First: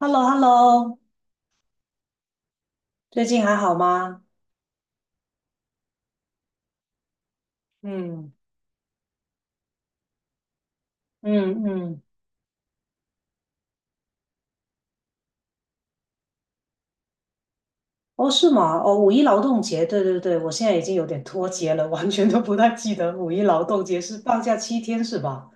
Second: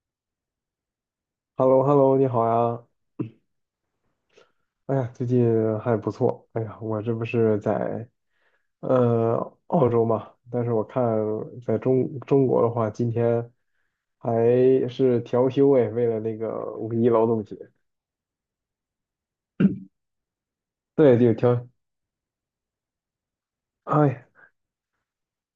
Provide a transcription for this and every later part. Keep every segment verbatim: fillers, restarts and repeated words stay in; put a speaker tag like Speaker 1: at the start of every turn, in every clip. Speaker 1: h e l l o h e l l o
Speaker 2: h e l l o h e l l o 你好呀！
Speaker 1: 最近还好吗？
Speaker 2: 哎呀，最近还不错。哎呀，我这不是在
Speaker 1: 嗯，
Speaker 2: 呃澳洲嘛，但是我看
Speaker 1: 嗯
Speaker 2: 在
Speaker 1: 嗯，
Speaker 2: 中中国的话，今天还是调休哎，为了那个五一劳动节。
Speaker 1: 哦，是吗？哦，五一劳动节，对对对，我现在已经有
Speaker 2: 对，
Speaker 1: 点
Speaker 2: 就
Speaker 1: 脱
Speaker 2: 调，
Speaker 1: 节了，完全都不太记得五一劳动节是
Speaker 2: 哎，
Speaker 1: 放假七天是吧？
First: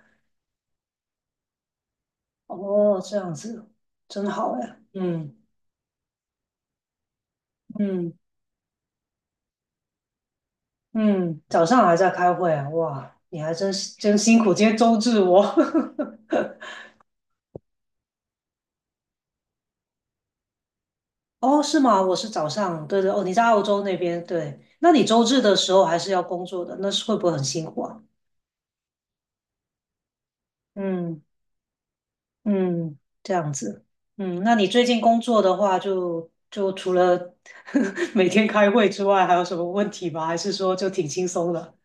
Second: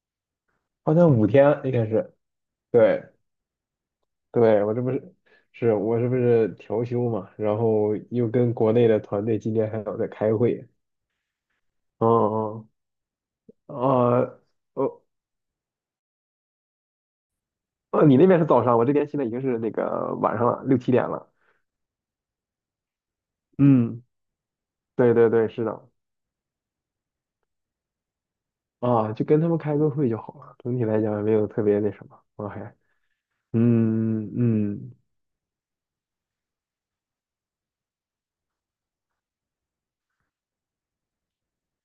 Speaker 2: 好像五天应该是。
Speaker 1: 哦，
Speaker 2: 对，
Speaker 1: 这样子，真好
Speaker 2: 对，我
Speaker 1: 哎。
Speaker 2: 这不是
Speaker 1: 嗯
Speaker 2: 是我这不是调休嘛，然后
Speaker 1: 嗯
Speaker 2: 又跟国内的团队今天还要在开会。
Speaker 1: 嗯，早上还
Speaker 2: 嗯
Speaker 1: 在开会啊，
Speaker 2: 嗯
Speaker 1: 哇，你还真真辛
Speaker 2: 啊，
Speaker 1: 苦，今天周
Speaker 2: 呃
Speaker 1: 日我。
Speaker 2: 哦，你那边是早上，我这边现在已经是那个晚上了，六七点了。
Speaker 1: 哦，是吗？我是早上，对对，哦，你在澳洲那
Speaker 2: 嗯，
Speaker 1: 边，对，那你
Speaker 2: 对
Speaker 1: 周
Speaker 2: 对
Speaker 1: 日
Speaker 2: 对，
Speaker 1: 的
Speaker 2: 是
Speaker 1: 时候
Speaker 2: 的，
Speaker 1: 还是要工作的，那是会不会很辛苦啊？
Speaker 2: 啊，就跟他们开个会就好了，整体来讲
Speaker 1: 嗯。
Speaker 2: 也没有特别那什么，我还，
Speaker 1: 嗯，这样子。
Speaker 2: 嗯
Speaker 1: 嗯，那你最
Speaker 2: 嗯，
Speaker 1: 近工作的话就，就除了 每天开会之外，还有什么问题吗？还是说就挺轻松的？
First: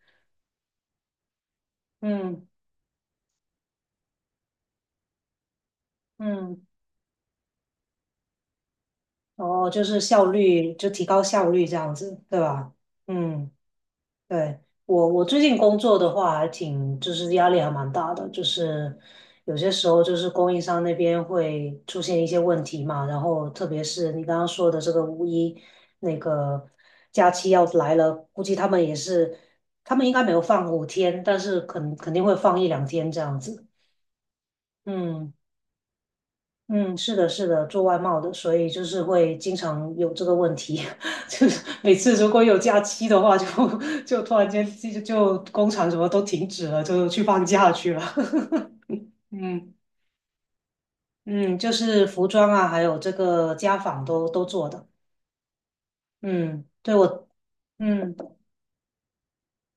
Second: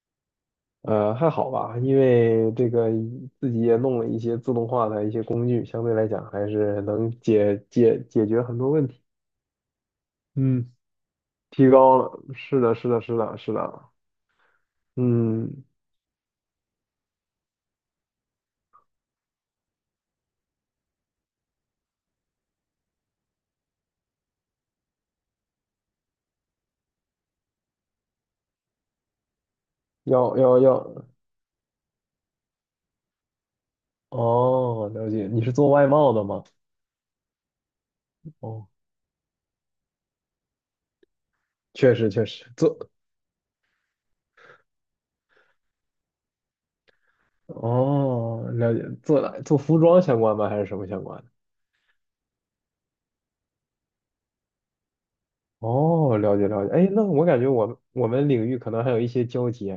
Speaker 2: 呃，还好吧，因
Speaker 1: 嗯
Speaker 2: 为这个自己也弄了一些自动化的一些工具，相对来讲还
Speaker 1: 嗯，
Speaker 2: 是能解解解决很多问题，
Speaker 1: 哦，就是效
Speaker 2: 嗯，
Speaker 1: 率，就提高效率
Speaker 2: 提
Speaker 1: 这样
Speaker 2: 高
Speaker 1: 子，
Speaker 2: 了，
Speaker 1: 对
Speaker 2: 是
Speaker 1: 吧？
Speaker 2: 的，是的，是的，
Speaker 1: 嗯。
Speaker 2: 是的，
Speaker 1: 对，我我最近
Speaker 2: 嗯，
Speaker 1: 工作的话，还挺就是压力还蛮大的，就是有些时候就是供应商那边会出现一些问题嘛，然后特别是你刚刚说的这个五一那个假期要来了，估计他们也是，他们应该没
Speaker 2: 要
Speaker 1: 有
Speaker 2: 要
Speaker 1: 放五
Speaker 2: 要，
Speaker 1: 天，但是肯肯定会放一两天这样子。
Speaker 2: 哦，了解，
Speaker 1: 嗯。
Speaker 2: 你是做外贸的吗？
Speaker 1: 嗯，是的，是的，做外贸的，所
Speaker 2: 哦，
Speaker 1: 以就是会经常有这个问题，就是每
Speaker 2: 确实
Speaker 1: 次
Speaker 2: 确
Speaker 1: 如果
Speaker 2: 实，
Speaker 1: 有假
Speaker 2: 做
Speaker 1: 期的话就，就突然间就就工厂什么都停止了，就去放假去了。
Speaker 2: 哦，了解，做哪做
Speaker 1: 嗯
Speaker 2: 服装相关吗？还是什么相关的？
Speaker 1: 嗯，就是服装啊，还有这个家纺都都做的。
Speaker 2: 哦，了解了
Speaker 1: 嗯，
Speaker 2: 解。哎，
Speaker 1: 对
Speaker 2: 那我
Speaker 1: 我，
Speaker 2: 感觉我们我
Speaker 1: 嗯，
Speaker 2: 们领域可能还有一些交集。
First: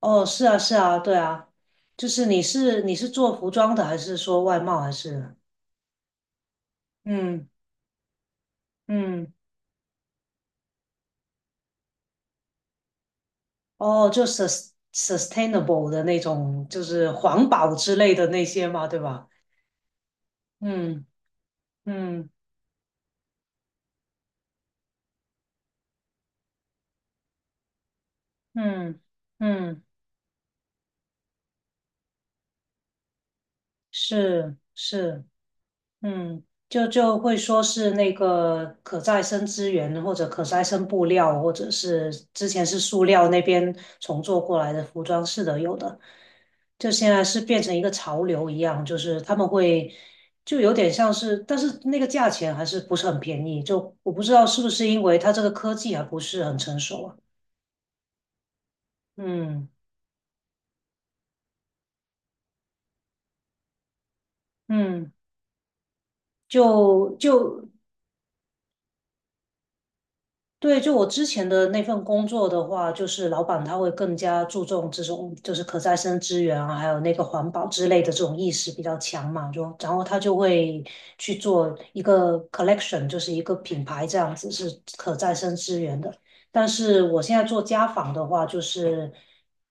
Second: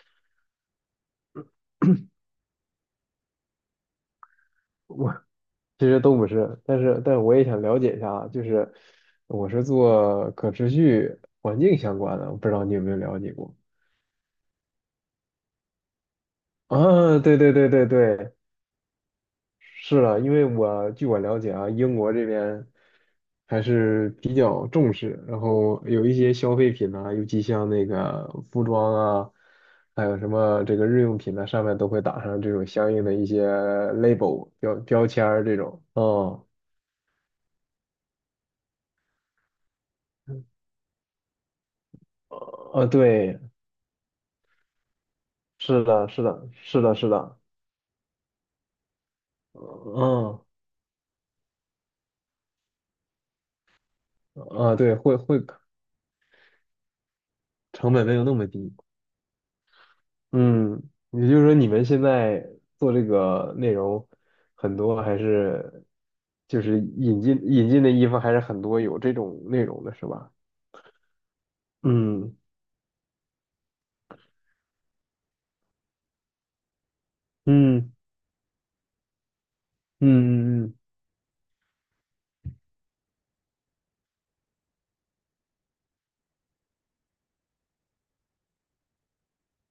Speaker 1: 哦，是啊，是啊，对啊，就是你是你是做服装的，还是说外贸，还
Speaker 2: 我
Speaker 1: 是
Speaker 2: 其实都不是，但是但是我也
Speaker 1: 嗯
Speaker 2: 想了解一下啊，就是
Speaker 1: 嗯。
Speaker 2: 我是做可持续环境相关的，我不知道你有没有了解过？
Speaker 1: 哦，就 sus sustainable 的那种，就是
Speaker 2: 啊，对
Speaker 1: 环
Speaker 2: 对对
Speaker 1: 保
Speaker 2: 对
Speaker 1: 之类的
Speaker 2: 对，
Speaker 1: 那些嘛，对吧？
Speaker 2: 是啊，因为我
Speaker 1: 嗯
Speaker 2: 据我了解啊，英国这
Speaker 1: 嗯
Speaker 2: 边还是比较重视，然后有一些消费品啊，尤其像那个服装
Speaker 1: 嗯
Speaker 2: 啊，
Speaker 1: 嗯，
Speaker 2: 还有什么这个日用品呢、上面都会打上这种相应的一些 label
Speaker 1: 是
Speaker 2: 标标
Speaker 1: 是。
Speaker 2: 签儿这种。
Speaker 1: 嗯，
Speaker 2: 哦，
Speaker 1: 就就会说是那个可再生资源，或者可再生布料，或者是之前是
Speaker 2: 呃，
Speaker 1: 塑料
Speaker 2: 对，
Speaker 1: 那边重做过来的服装是的，有
Speaker 2: 是
Speaker 1: 的
Speaker 2: 的，是的，是
Speaker 1: 就
Speaker 2: 的，是
Speaker 1: 现在
Speaker 2: 的，
Speaker 1: 是变成一个潮流一样，就是他们会
Speaker 2: 嗯，
Speaker 1: 就有点像是，但是那个价钱还是不是很便宜，就我不知道是不
Speaker 2: 啊，
Speaker 1: 是
Speaker 2: 对，
Speaker 1: 因为
Speaker 2: 会
Speaker 1: 它
Speaker 2: 会
Speaker 1: 这个科技还不是很成熟啊。
Speaker 2: 成本没有那么低。
Speaker 1: 嗯
Speaker 2: 嗯，也就是说你们现在做这个内容，很多
Speaker 1: 嗯，
Speaker 2: 还是就是
Speaker 1: 就
Speaker 2: 引进
Speaker 1: 就
Speaker 2: 引进的衣服还是很多有这种内容的是吧？
Speaker 1: 对，就我之前的那份工
Speaker 2: 嗯
Speaker 1: 作的话，就是老板他会更加注重这种就是可再生资源啊，还有那个环保之
Speaker 2: 嗯
Speaker 1: 类的这种意识比较强嘛，就然后他就
Speaker 2: 嗯嗯
Speaker 1: 会去做一个 collection，就是一个品牌这样子是可再生资源的。但是我现在做家纺的话，就是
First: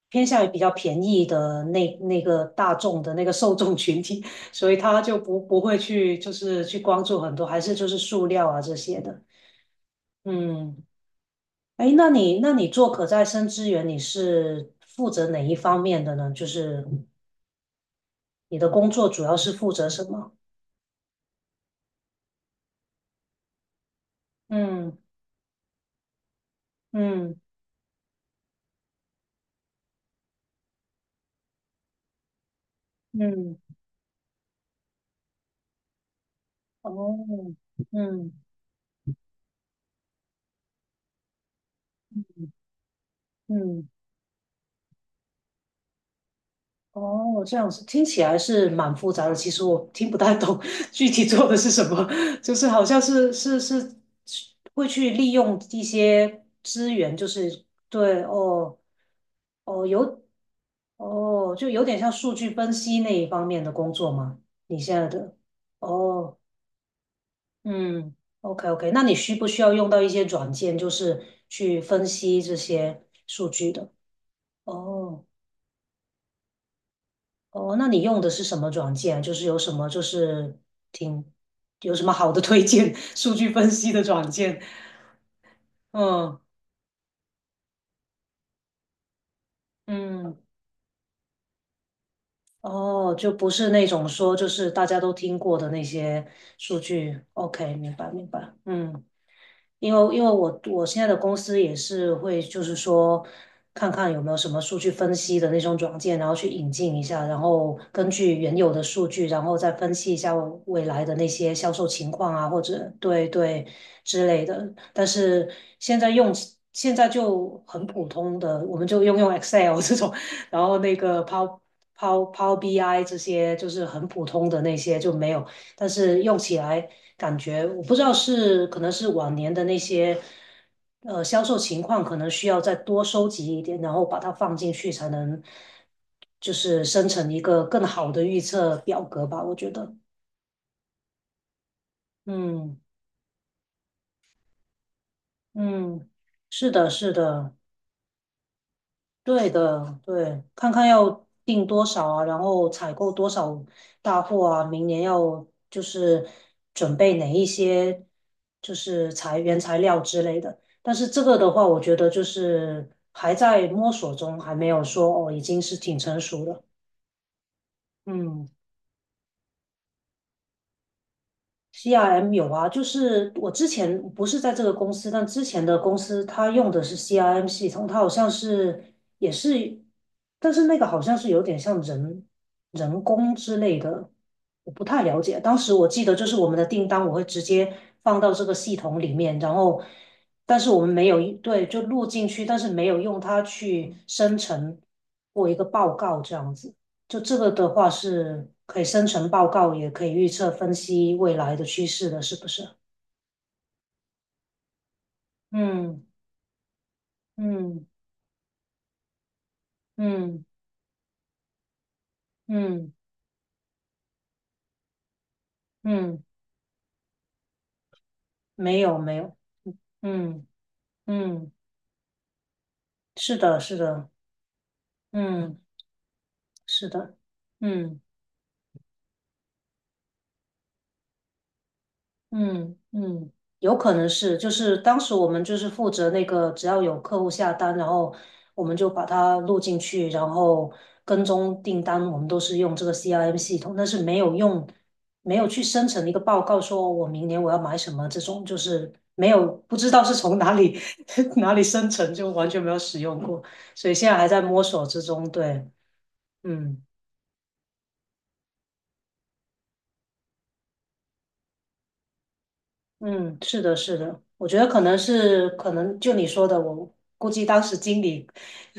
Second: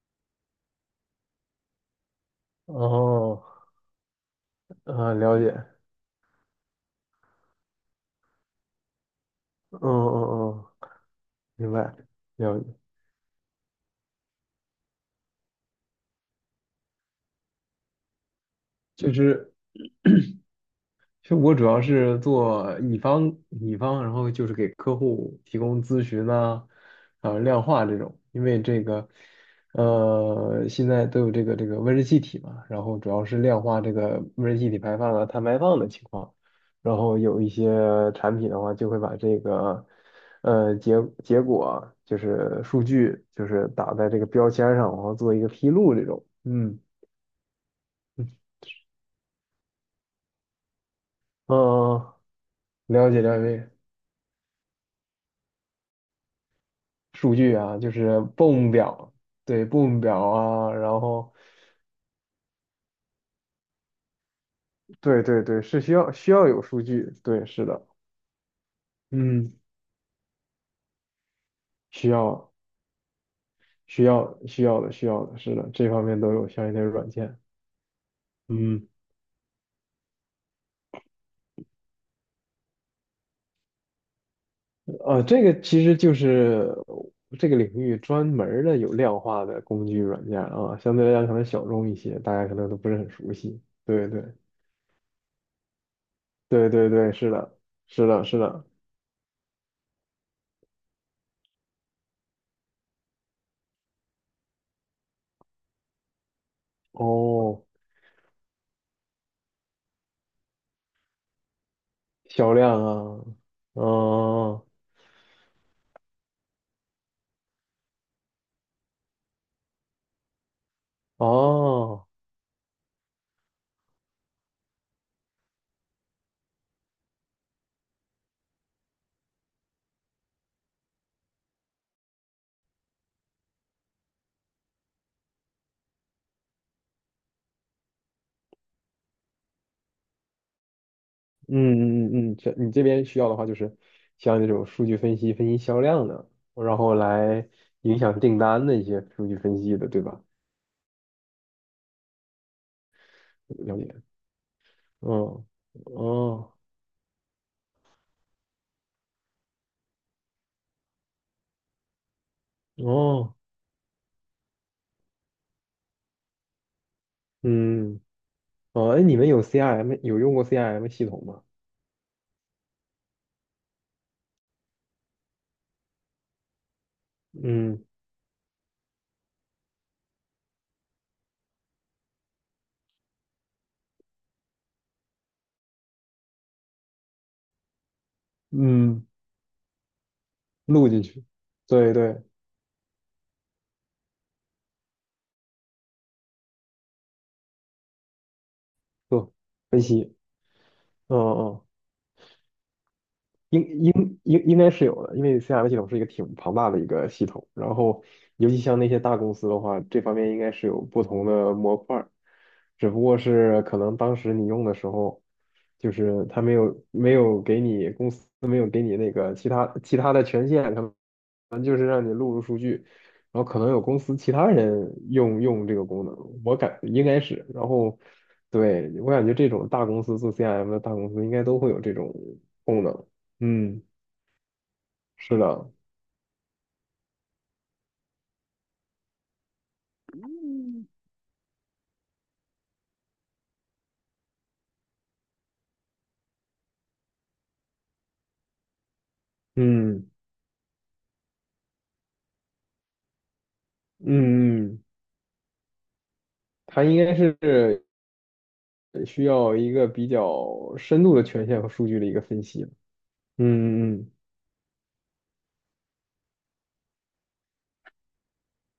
Speaker 1: 偏向于比较便宜的那那个大
Speaker 2: 嗯，
Speaker 1: 众的那个
Speaker 2: 哦，
Speaker 1: 受众群体，所以他
Speaker 2: 啊，
Speaker 1: 就不
Speaker 2: 了解，
Speaker 1: 不会去就是去关注很多，还是就是塑料啊这些的，
Speaker 2: 嗯嗯嗯，
Speaker 1: 嗯。
Speaker 2: 明白，
Speaker 1: 哎，那你那
Speaker 2: 了解，
Speaker 1: 你做可再生资源，你是负责哪一方面的呢？就是你的工作
Speaker 2: 就
Speaker 1: 主要是
Speaker 2: 是
Speaker 1: 负责什么？
Speaker 2: 其实我主要是做乙方，乙方，然后就是给
Speaker 1: 嗯
Speaker 2: 客户提供咨询啊，
Speaker 1: 嗯
Speaker 2: 啊，量化这种，因为这个，呃，现在都有这个这个温室气体嘛，然后主要是
Speaker 1: 嗯，
Speaker 2: 量化这个温室气体排放啊、碳排放的情况，然后有一
Speaker 1: 哦，
Speaker 2: 些
Speaker 1: 嗯
Speaker 2: 产品的话，就会把这个，呃，结结果啊就是数据，就是
Speaker 1: 嗯，
Speaker 2: 打在这个标签上，然后做一个披露这种，嗯
Speaker 1: 哦，这样子听起来是蛮复杂的。其实我听不太懂 具体做的
Speaker 2: 嗯，
Speaker 1: 是什么，
Speaker 2: 呃
Speaker 1: 就是好像
Speaker 2: 了解
Speaker 1: 是
Speaker 2: 了
Speaker 1: 是
Speaker 2: 解，
Speaker 1: 是会去利用一些资源，就
Speaker 2: 数据
Speaker 1: 是
Speaker 2: 啊，就是
Speaker 1: 对
Speaker 2: B O O M
Speaker 1: 哦。
Speaker 2: 表，对
Speaker 1: 哦，
Speaker 2: B O O M 表
Speaker 1: 有，
Speaker 2: 啊，然后
Speaker 1: 哦，就有点像数据分析那一方面的工作吗？你现在
Speaker 2: 对
Speaker 1: 的，
Speaker 2: 对对，是需要需
Speaker 1: 哦，
Speaker 2: 要有数据，对，是的，
Speaker 1: 嗯，OK OK，那你需不
Speaker 2: 嗯，
Speaker 1: 需要用到一些软件，就是去分
Speaker 2: 需
Speaker 1: 析
Speaker 2: 要
Speaker 1: 这些数据的？
Speaker 2: 需要需要的需
Speaker 1: 哦
Speaker 2: 要的，是的，这方面都有相应的软件，
Speaker 1: 哦，那你用的是什么
Speaker 2: 嗯，
Speaker 1: 软件？就是有什么就是挺有什么好的推荐 数据分析的软件？
Speaker 2: 呃，这个其实就
Speaker 1: 嗯
Speaker 2: 是这个领域专门儿的有量化的工具软
Speaker 1: 嗯，
Speaker 2: 件啊，相对来讲可能小众一些，大家可能都不是很
Speaker 1: 哦，
Speaker 2: 熟
Speaker 1: 就不
Speaker 2: 悉，
Speaker 1: 是那种
Speaker 2: 对对
Speaker 1: 说就是大家都听过的那些
Speaker 2: 对
Speaker 1: 数
Speaker 2: 对对，
Speaker 1: 据。
Speaker 2: 是的，
Speaker 1: OK，明
Speaker 2: 是
Speaker 1: 白
Speaker 2: 的，
Speaker 1: 明
Speaker 2: 是
Speaker 1: 白，
Speaker 2: 的，
Speaker 1: 嗯。因为因为我我现在的公司也是会，就是说看看有没有什么数据分析的那种软件，然后去引进一下，然
Speaker 2: 哦，
Speaker 1: 后根据原有的数据，然后再分析一下未来的那些销售情况啊，
Speaker 2: 销
Speaker 1: 或
Speaker 2: 量
Speaker 1: 者
Speaker 2: 啊，
Speaker 1: 对对之类
Speaker 2: 嗯。
Speaker 1: 的。但是现在用起现在就很普通的，我们就用用 Excel 这种，然后那个 Power
Speaker 2: 哦，
Speaker 1: Power Power B I 这些就是很普通的那些就没有，但是用起来。感觉我不知道是可能是往年的那些呃销售情况，可能需要再多收集一点，然后把它放进去，才能就是生成一个更好的预测表格吧。我觉得，
Speaker 2: 嗯嗯嗯嗯，这你
Speaker 1: 嗯
Speaker 2: 这边需要的话，就是像这种数据分析、分析销量
Speaker 1: 嗯，
Speaker 2: 的，
Speaker 1: 是
Speaker 2: 然
Speaker 1: 的，
Speaker 2: 后
Speaker 1: 是
Speaker 2: 来
Speaker 1: 的。
Speaker 2: 影响订单的一些数据
Speaker 1: 对
Speaker 2: 分析的，
Speaker 1: 的，
Speaker 2: 对吧？
Speaker 1: 对，看看要订多少啊，然后采购多少
Speaker 2: 了解。
Speaker 1: 大货啊，明年
Speaker 2: 嗯，
Speaker 1: 要就是
Speaker 2: 哦
Speaker 1: 准备哪一些就是材原材料之类的。但是这个的话，我觉得就是还
Speaker 2: 哦，
Speaker 1: 在摸索中，还没有说哦，已经是挺成熟的。
Speaker 2: 嗯
Speaker 1: 嗯。
Speaker 2: 哦，哎，你们有 C R M 有用过 C R M 系统吗？
Speaker 1: C R M 有啊，就是我之前不是在这个公司，但之前的公司它用的是 C R M 系
Speaker 2: 嗯
Speaker 1: 统，它好像是也是，但是那个好像是有点像人人工之类的，我不太了解。当时我记得就是我们的订单我会直接放到这个系统
Speaker 2: 嗯，
Speaker 1: 里面，然后但是我们
Speaker 2: 录进
Speaker 1: 没有
Speaker 2: 去，
Speaker 1: 对就
Speaker 2: 对
Speaker 1: 录
Speaker 2: 对，
Speaker 1: 进去，但是没有用它去生成过一个报告这样子。就这个的话是可以生成
Speaker 2: 做
Speaker 1: 报告，
Speaker 2: 分
Speaker 1: 也可以
Speaker 2: 析，
Speaker 1: 预测分析
Speaker 2: 嗯
Speaker 1: 未来的
Speaker 2: 嗯。哦
Speaker 1: 趋势的，是不是？
Speaker 2: 应应应应该是有的，因为 C R M 系统是一
Speaker 1: 嗯
Speaker 2: 个挺庞大的一个系统，然
Speaker 1: 嗯
Speaker 2: 后尤其像那些大公司的话，这方面应
Speaker 1: 嗯
Speaker 2: 该是有不同的模块儿，只
Speaker 1: 嗯
Speaker 2: 不过是可能当时你用的时候，就
Speaker 1: 嗯，
Speaker 2: 是它没有没有给你公司没有
Speaker 1: 没
Speaker 2: 给你
Speaker 1: 有
Speaker 2: 那
Speaker 1: 没
Speaker 2: 个
Speaker 1: 有，
Speaker 2: 其他其他的
Speaker 1: 嗯
Speaker 2: 权限，可
Speaker 1: 嗯，
Speaker 2: 能就是让你录入数据，
Speaker 1: 是
Speaker 2: 然后
Speaker 1: 的，
Speaker 2: 可能
Speaker 1: 是
Speaker 2: 有公
Speaker 1: 的，
Speaker 2: 司其他人用
Speaker 1: 嗯，
Speaker 2: 用这个功能，我感
Speaker 1: 是
Speaker 2: 应
Speaker 1: 的，
Speaker 2: 该是，然后
Speaker 1: 嗯。
Speaker 2: 对我感觉这种大公司做 C R M 的大公司应该都会有这种
Speaker 1: 嗯
Speaker 2: 功能。
Speaker 1: 嗯，有
Speaker 2: 嗯，
Speaker 1: 可能是，就是当时我
Speaker 2: 是
Speaker 1: 们就是
Speaker 2: 的，
Speaker 1: 负责那个，只要有客户下单，然后我们就把它录进去，然后跟踪订单，我们都是用这个 C R M 系统，但是没有用，没有去生成一个报告，说我明年我要买什么这种，就是没有不知道
Speaker 2: 嗯
Speaker 1: 是从哪里 哪里生成，就完全没有使用过，所以现在还在摸
Speaker 2: 嗯
Speaker 1: 索
Speaker 2: 嗯，
Speaker 1: 之中，对，嗯。
Speaker 2: 它应该是需要一个比较深度的权限和数据的一个分析。
Speaker 1: 嗯，是的，是
Speaker 2: 嗯嗯嗯，
Speaker 1: 的，我觉得可能是可能就你说的，我估计当时经理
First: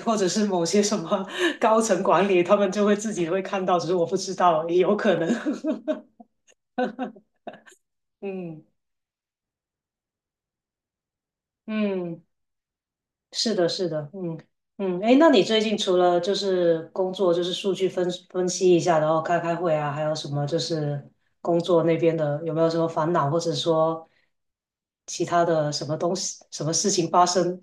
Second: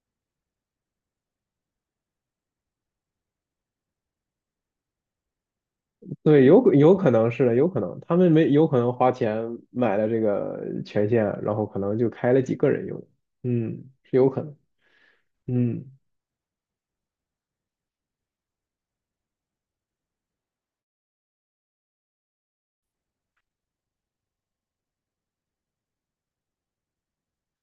Speaker 1: 或者是某些什么 高层管理，他们就会自己会看到，只是我不知道，也有可能。
Speaker 2: 对，有可有可能是的，有可能他们没
Speaker 1: 嗯
Speaker 2: 有可能花钱买了这个权限，然后可能就
Speaker 1: 嗯，
Speaker 2: 开了几个人用。
Speaker 1: 是的，
Speaker 2: 嗯，
Speaker 1: 是的，
Speaker 2: 是有
Speaker 1: 嗯
Speaker 2: 可能。
Speaker 1: 嗯，哎，那你最近
Speaker 2: 嗯，
Speaker 1: 除了就是工作，就是数据分分析一下，然后开开会啊，还有什么就是工作那边的有没有什么烦恼，或者说其他的什么东西、什么事情发生？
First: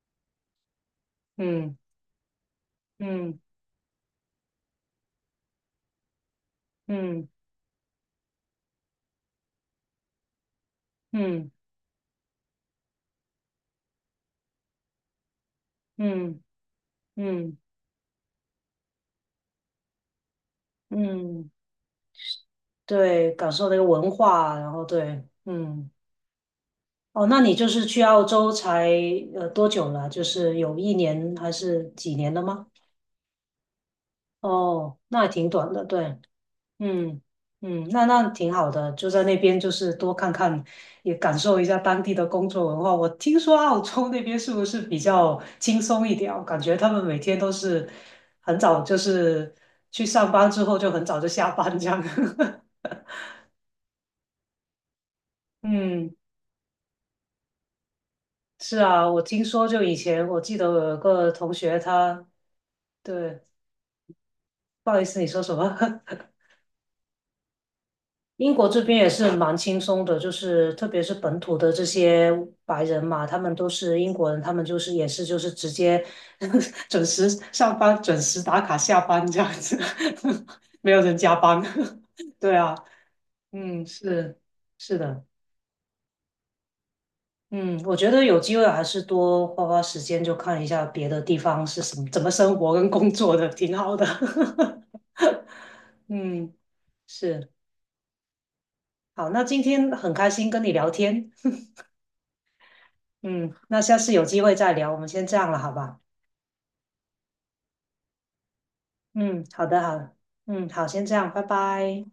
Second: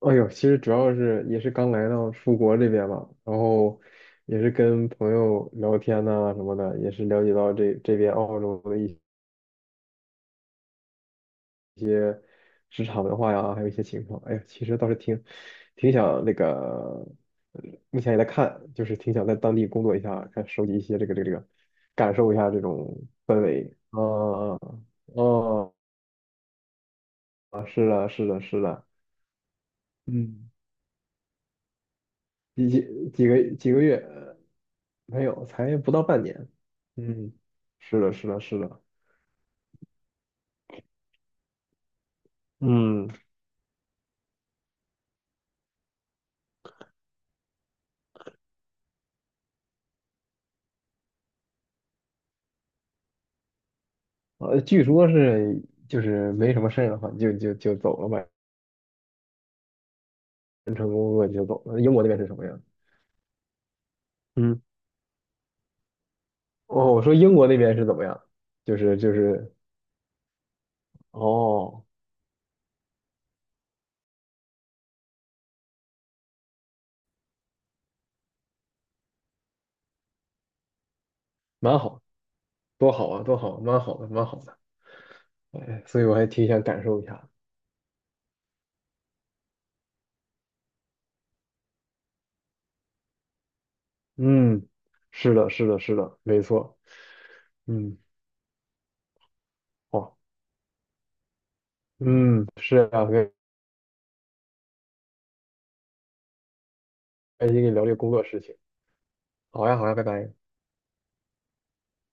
Speaker 2: 哎呦，其实主要是也是刚
Speaker 1: 嗯
Speaker 2: 来到出国这边嘛，然
Speaker 1: 嗯
Speaker 2: 后也是跟朋友聊天呐、什么的，也是了
Speaker 1: 嗯
Speaker 2: 解到这这边澳洲的一些。
Speaker 1: 嗯。
Speaker 2: 职场文化呀，还有一些情况。哎呀，其实倒是挺挺想那
Speaker 1: 嗯
Speaker 2: 个，
Speaker 1: 嗯
Speaker 2: 呃目前也在看，就是挺想在当地工作一下，看收集一些这个这个这个，
Speaker 1: 嗯，
Speaker 2: 感受一下这种
Speaker 1: 对，
Speaker 2: 氛
Speaker 1: 感受那
Speaker 2: 围。
Speaker 1: 个
Speaker 2: 啊
Speaker 1: 文化，然后对，
Speaker 2: 啊
Speaker 1: 嗯，哦，那你
Speaker 2: 啊！
Speaker 1: 就是
Speaker 2: 是
Speaker 1: 去
Speaker 2: 的，
Speaker 1: 澳
Speaker 2: 是的，
Speaker 1: 洲
Speaker 2: 是的，
Speaker 1: 才呃多久了？就
Speaker 2: 嗯，
Speaker 1: 是有一年还是几年了吗？
Speaker 2: 几几几个几个月呃
Speaker 1: 哦，那
Speaker 2: 没
Speaker 1: 还
Speaker 2: 有，
Speaker 1: 挺短
Speaker 2: 才
Speaker 1: 的，
Speaker 2: 不到
Speaker 1: 对，
Speaker 2: 半年。
Speaker 1: 嗯
Speaker 2: 嗯，
Speaker 1: 嗯，
Speaker 2: 是
Speaker 1: 那
Speaker 2: 的，是
Speaker 1: 那
Speaker 2: 的，
Speaker 1: 挺
Speaker 2: 是
Speaker 1: 好
Speaker 2: 的。
Speaker 1: 的，就在那边就是多看看，也感受一下当地的工作文化。
Speaker 2: 嗯，
Speaker 1: 我听说澳洲那边是不是比较轻松一点啊？我感觉他们每天都是很早，就是去上班之后就很早就下班这样。
Speaker 2: 呃，据说是就
Speaker 1: 嗯，
Speaker 2: 是没什么事儿的话，就就就走了吧，
Speaker 1: 是啊，我听说就以前我记得
Speaker 2: 完
Speaker 1: 我
Speaker 2: 成
Speaker 1: 有
Speaker 2: 工作
Speaker 1: 个
Speaker 2: 就
Speaker 1: 同
Speaker 2: 走
Speaker 1: 学
Speaker 2: 了。英国那边
Speaker 1: 他，
Speaker 2: 是什么样？
Speaker 1: 对，
Speaker 2: 嗯。
Speaker 1: 不好意思，你说什么？
Speaker 2: 哦，我说英国那边是怎么样？
Speaker 1: 英国
Speaker 2: 就
Speaker 1: 这
Speaker 2: 是
Speaker 1: 边也
Speaker 2: 就
Speaker 1: 是
Speaker 2: 是
Speaker 1: 蛮轻松的，就是特别是本土的这
Speaker 2: 哦，
Speaker 1: 些白人嘛，他们都是英国人，他们就是也是就是直接 准时上班、准时打卡下班这样子，没有人加班。
Speaker 2: 蛮好，
Speaker 1: 对啊，
Speaker 2: 多好啊，多好，蛮
Speaker 1: 嗯，
Speaker 2: 好的，蛮好
Speaker 1: 是
Speaker 2: 的。
Speaker 1: 是的。
Speaker 2: 哎，所以我还挺想感受一下的。
Speaker 1: 嗯，我觉得有机会还是多花花时间，就看一下别的地方是什么，怎么生活跟工作的，挺好的。
Speaker 2: 嗯，是的，是的，是的，没
Speaker 1: 嗯，
Speaker 2: 错。
Speaker 1: 是，
Speaker 2: 嗯，
Speaker 1: 好，那今天很
Speaker 2: 好，
Speaker 1: 开心跟你聊天。
Speaker 2: 嗯，是啊，很
Speaker 1: 嗯，那下次有机会再聊，我们先这样了，好吧？
Speaker 2: 开心跟你聊这个工作事情。
Speaker 1: 嗯，好
Speaker 2: 好呀，
Speaker 1: 的，
Speaker 2: 好呀，
Speaker 1: 好
Speaker 2: 拜
Speaker 1: 的，
Speaker 2: 拜。
Speaker 1: 嗯，好，先这样，拜拜。